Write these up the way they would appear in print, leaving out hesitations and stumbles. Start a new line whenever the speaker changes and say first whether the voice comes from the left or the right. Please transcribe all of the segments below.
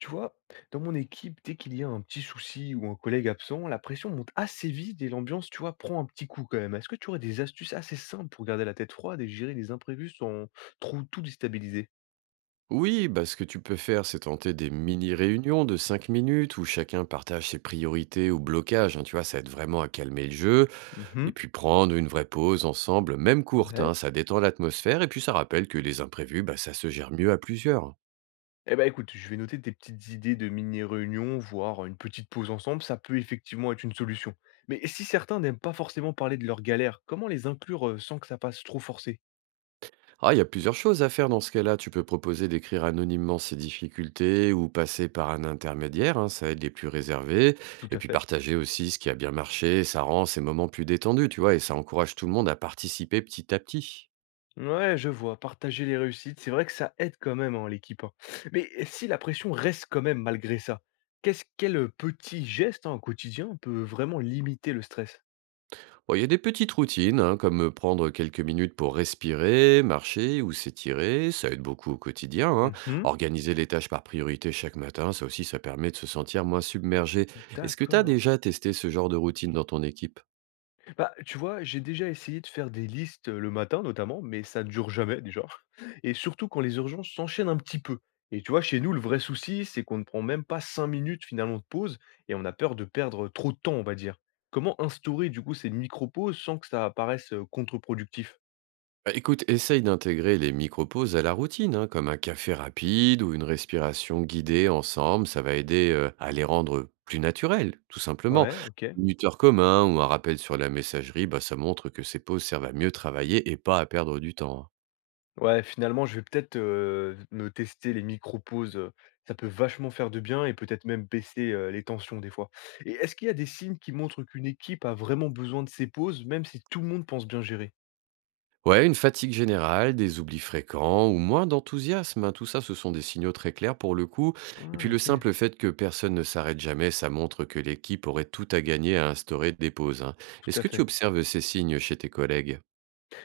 left: Tu vois, dans mon équipe, dès qu'il y a un petit souci ou un collègue absent, la pression monte assez vite et l'ambiance, tu vois, prend un petit coup quand même. Est-ce que tu aurais des astuces assez simples pour garder la tête froide et gérer les imprévus sans trop tout déstabiliser?
right: Oui, bah, ce que tu peux faire, c'est tenter des mini-réunions de 5 minutes où chacun partage ses priorités ou blocages. Hein, tu vois, ça aide vraiment à calmer le jeu. Et
left: Mhm.
right: puis prendre une vraie pause ensemble, même courte, hein,
left: Ouais.
right: ça détend l'atmosphère et puis ça rappelle que les imprévus, bah, ça se gère mieux à plusieurs.
left: Eh ben écoute, je vais noter tes petites idées de mini-réunion, voire une petite pause ensemble, ça peut effectivement être une solution. Mais si certains n'aiment pas forcément parler de leurs galères, comment les inclure sans que ça passe trop forcé?
right: Ah, il y a plusieurs choses à faire dans ce cas-là. Tu peux proposer d'écrire anonymement ses difficultés ou passer par un intermédiaire, hein, ça aide les plus réservés.
left: Tout
right: Et
left: à
right: puis
left: fait.
right: partager aussi ce qui a bien marché, ça rend ces moments plus détendus, tu vois, et ça encourage tout le monde à participer petit à petit.
left: Ouais, je vois, partager les réussites, c'est vrai que ça aide quand même, hein, l'équipe, hein. Mais si la pression reste quand même malgré ça, qu'est-ce quel petit geste, hein, au quotidien peut vraiment limiter le stress?
right: Bon, il y a des petites routines, hein, comme prendre quelques minutes pour respirer, marcher ou s'étirer, ça aide beaucoup au quotidien. Hein.
left: Mhm.
right: Organiser les tâches par priorité chaque matin, ça aussi, ça permet de se sentir moins submergé. Est-ce que tu as
left: D'accord.
right: déjà testé ce genre de routine dans ton équipe?
left: Bah, tu vois, j'ai déjà essayé de faire des listes le matin notamment, mais ça ne dure jamais déjà. Et surtout quand les urgences s'enchaînent un petit peu. Et tu vois, chez nous, le vrai souci, c'est qu'on ne prend même pas 5 minutes finalement de pause et on a peur de perdre trop de temps, on va dire. Comment instaurer du coup ces micro-pauses sans que ça apparaisse contre-productif?
right: Bah, écoute, essaye d'intégrer les micro-pauses à la routine, hein, comme un café rapide ou une respiration guidée ensemble. Ça va aider à les rendre plus naturels, tout simplement.
left: Ouais, ok.
right: Un minuteur commun ou un rappel sur la messagerie, bah, ça montre que ces pauses servent à mieux travailler et pas à perdre du temps. Hein.
left: Ouais, finalement, je vais peut-être, me tester les micro-pauses, ça peut vachement faire de bien et peut-être même baisser, les tensions des fois. Et est-ce qu'il y a des signes qui montrent qu'une équipe a vraiment besoin de ces pauses, même si tout le monde pense bien gérer?
right: Ouais, une fatigue générale, des oublis fréquents ou moins d'enthousiasme, hein, tout ça, ce sont des signaux très clairs pour le coup. Et
left: Ah
right: puis le
left: OK,
right: simple fait que personne ne s'arrête jamais, ça montre que l'équipe aurait tout à gagner à instaurer des pauses. Hein.
left: tout
right: Est-ce
left: à
right: que tu
left: fait.
right: observes ces signes chez tes collègues?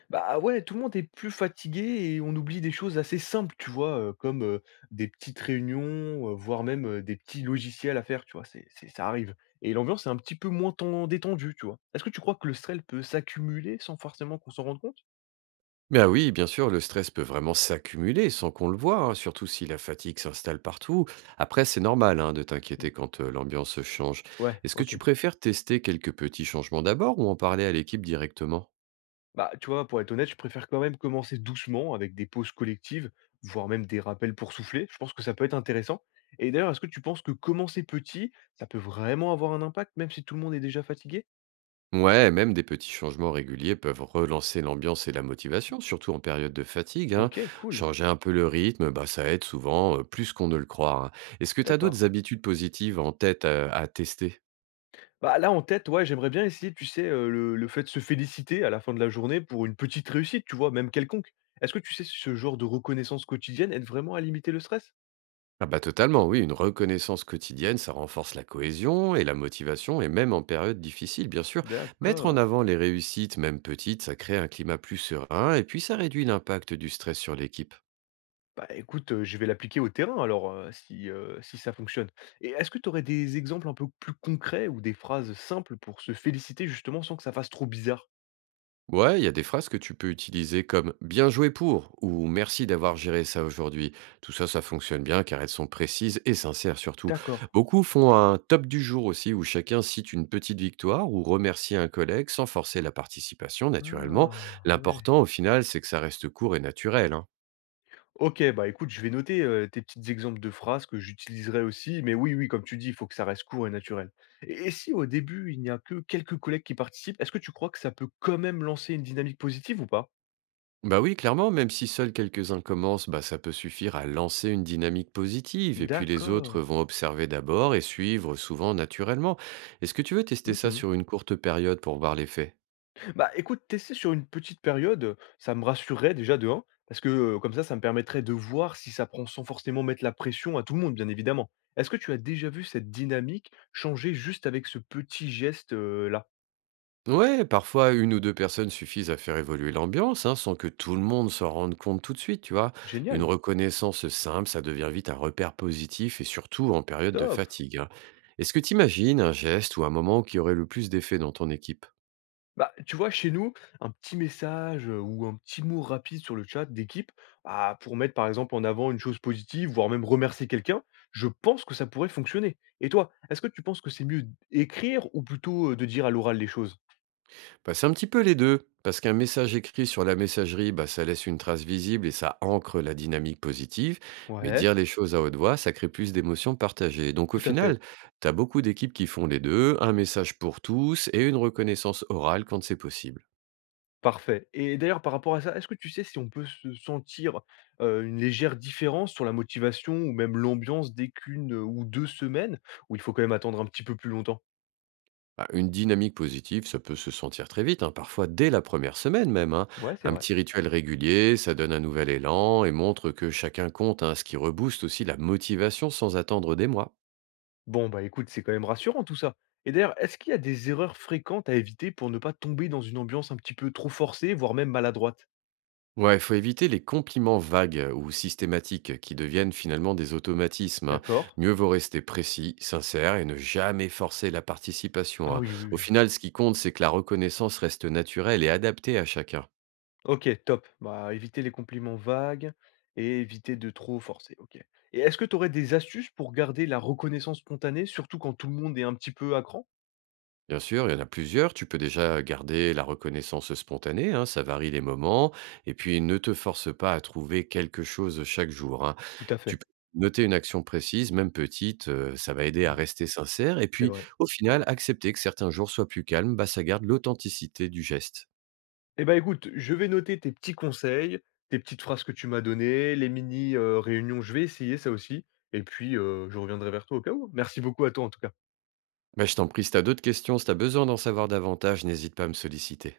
left: Bah ouais, tout le monde est plus fatigué et on oublie des choses assez simples, tu vois? Comme, des petites réunions, voire même, des petits logiciels à faire, tu vois? C'est ça arrive. Et l'ambiance est un petit peu moins ten détendue, tu vois? Est-ce que tu crois que le stress peut s'accumuler sans forcément qu'on s'en rende compte?
right: Ben oui, bien sûr, le stress peut vraiment s'accumuler sans qu'on le voie, hein, surtout si la fatigue s'installe partout. Après, c'est normal hein, de
left: Mmh.
right: t'inquiéter quand l'ambiance change.
left: Ouais,
right: Est-ce que tu
left: OK.
right: préfères tester quelques petits changements d'abord ou en parler à l'équipe directement?
left: Bah, tu vois, pour être honnête, je préfère quand même commencer doucement avec des pauses collectives, voire même des rappels pour souffler. Je pense que ça peut être intéressant. Et d'ailleurs, est-ce que tu penses que commencer petit, ça peut vraiment avoir un impact, même si tout le monde est déjà fatigué?
right: Ouais, même des petits changements réguliers peuvent relancer l'ambiance et la motivation, surtout en période de fatigue. Hein.
left: OK, cool.
right: Changer un peu le rythme, bah, ça aide souvent, plus qu'on ne le croit. Hein. Est-ce que tu as
left: D'accord.
right: d'autres habitudes positives en tête à tester?
left: Bah, là, en tête, ouais, j'aimerais bien essayer, tu sais, le fait de se féliciter à la fin de la journée pour une petite réussite, tu vois, même quelconque. Est-ce que tu sais si ce genre de reconnaissance quotidienne aide vraiment à limiter le stress?
right: Ah bah totalement, oui, une reconnaissance quotidienne, ça renforce la cohésion et la motivation, et même en période difficile, bien sûr. Mettre en
left: D'accord.
right: avant les réussites, même petites, ça crée un climat plus serein, et puis ça réduit l'impact du stress sur l'équipe.
left: Bah, écoute, je vais l'appliquer au terrain alors, si ça fonctionne et est-ce que tu aurais des exemples un peu plus concrets ou des phrases simples pour se féliciter justement sans que ça fasse trop bizarre?
right: Ouais, il y a des phrases que tu peux utiliser comme bien joué pour ou merci d'avoir géré ça aujourd'hui. Tout ça, ça fonctionne bien car elles sont précises et sincères surtout.
left: D'accord.
right: Beaucoup font un top du jour aussi où chacun cite une petite victoire ou remercie un collègue sans forcer la participation naturellement.
left: Ah ouais.
right: L'important au final, c'est que ça reste court et naturel. Hein.
left: OK, bah, écoute, je vais noter, tes petits exemples de phrases que j'utiliserai aussi, mais oui, oui, comme tu dis, il faut que ça reste court et naturel et si au début, il n'y a que quelques collègues qui participent, est-ce que tu crois que ça peut quand même lancer une dynamique positive ou pas?
right: Bah oui, clairement, même si seuls quelques-uns commencent, bah ça peut suffire à lancer une dynamique positive, et puis les
left: D'accord.
right: autres vont observer d'abord et suivre souvent naturellement. Est-ce que tu veux tester ça
left: Mmh.
right: sur une courte période pour voir l'effet?
left: Bah, écoute, tester sur une petite période, ça me rassurerait déjà de un, parce que, comme ça me permettrait de voir si ça prend sans forcément mettre la pression à tout le monde, bien évidemment. Est-ce que tu as déjà vu cette dynamique changer juste avec ce petit geste, là?
right: Ouais, parfois une ou deux personnes suffisent à faire évoluer l'ambiance, hein, sans que tout le monde s'en rende compte tout de suite, tu vois. Une
left: Génial,
right: reconnaissance simple, ça devient vite un repère positif, et surtout en période de
left: top!
right: fatigue. Hein. Est-ce que tu imagines un geste ou un moment qui aurait le plus d'effet dans ton équipe?
left: Bah, tu vois, chez nous, un petit message, ou un petit mot rapide sur le chat d'équipe, bah, pour mettre, par exemple, en avant une chose positive, voire même remercier quelqu'un, je pense que ça pourrait fonctionner. Et toi, est-ce que tu penses que c'est mieux d'écrire ou plutôt, de dire à l'oral les choses?
right: Bah, c'est un petit peu les 2, parce qu'un message écrit sur la messagerie, bah, ça laisse une trace visible et ça ancre la dynamique positive, mais
left: Ouais.
right: dire les choses à haute voix, ça crée plus d'émotions partagées. Donc au
left: Tout à fait,
right: final, tu as beaucoup d'équipes qui font les deux, un message pour tous et une reconnaissance orale quand c'est possible.
left: parfait. Et d'ailleurs par rapport à ça, est-ce que tu sais si on peut se sentir, une légère différence sur la motivation ou même l'ambiance dès qu'1 ou 2 semaines? Où il faut quand même attendre un petit peu plus longtemps?
right: Bah, une dynamique positive, ça peut se sentir très vite, hein, parfois dès la première semaine même. Hein.
left: Ouais, c'est
right: Un
left: vrai.
right: petit rituel régulier, ça donne un nouvel élan et montre que chacun compte, hein, ce qui rebooste aussi la motivation sans attendre des mois.
left: Bon, bah, écoute, c'est quand même rassurant tout ça. Et d'ailleurs, est-ce qu'il y a des erreurs fréquentes à éviter pour ne pas tomber dans une ambiance un petit peu trop forcée, voire même maladroite?
right: Ouais, il faut éviter les compliments vagues ou systématiques qui deviennent finalement des automatismes. Hein.
left: D'accord.
right: Mieux vaut rester précis, sincère et ne jamais forcer la participation.
left: Ah
right: Hein.
left: oui, oui,
right: Au
left: oui.
right: final, ce qui compte, c'est que la reconnaissance reste naturelle et adaptée à chacun.
left: OK, top. Bah, éviter les compliments vagues et éviter de trop forcer. OK. Et est-ce que tu aurais des astuces pour garder la reconnaissance spontanée, surtout quand tout le monde est un petit peu à cran?
right: Bien sûr, il y en a plusieurs. Tu peux déjà garder la reconnaissance spontanée, hein, ça varie les moments. Et puis, ne te force pas à trouver quelque chose chaque jour. Hein.
left: Tout à
right: Tu
left: fait.
right: peux noter une action précise, même petite, ça va aider à
left: Mmh,
right: rester sincère. Et
left: c'est
right: puis,
left: vrai.
right: au final, accepter que certains jours soient plus calmes, bah, ça garde l'authenticité du geste.
left: Eh ben, écoute, je vais noter tes petits conseils, tes petites phrases que tu m'as données, les mini, réunions. Je vais essayer ça aussi et puis, je reviendrai vers toi au cas où. Merci beaucoup à toi, en tout cas.
right: Bah, je t'en prie, si tu as d'autres questions, si tu as besoin d'en savoir davantage, n'hésite pas à me solliciter.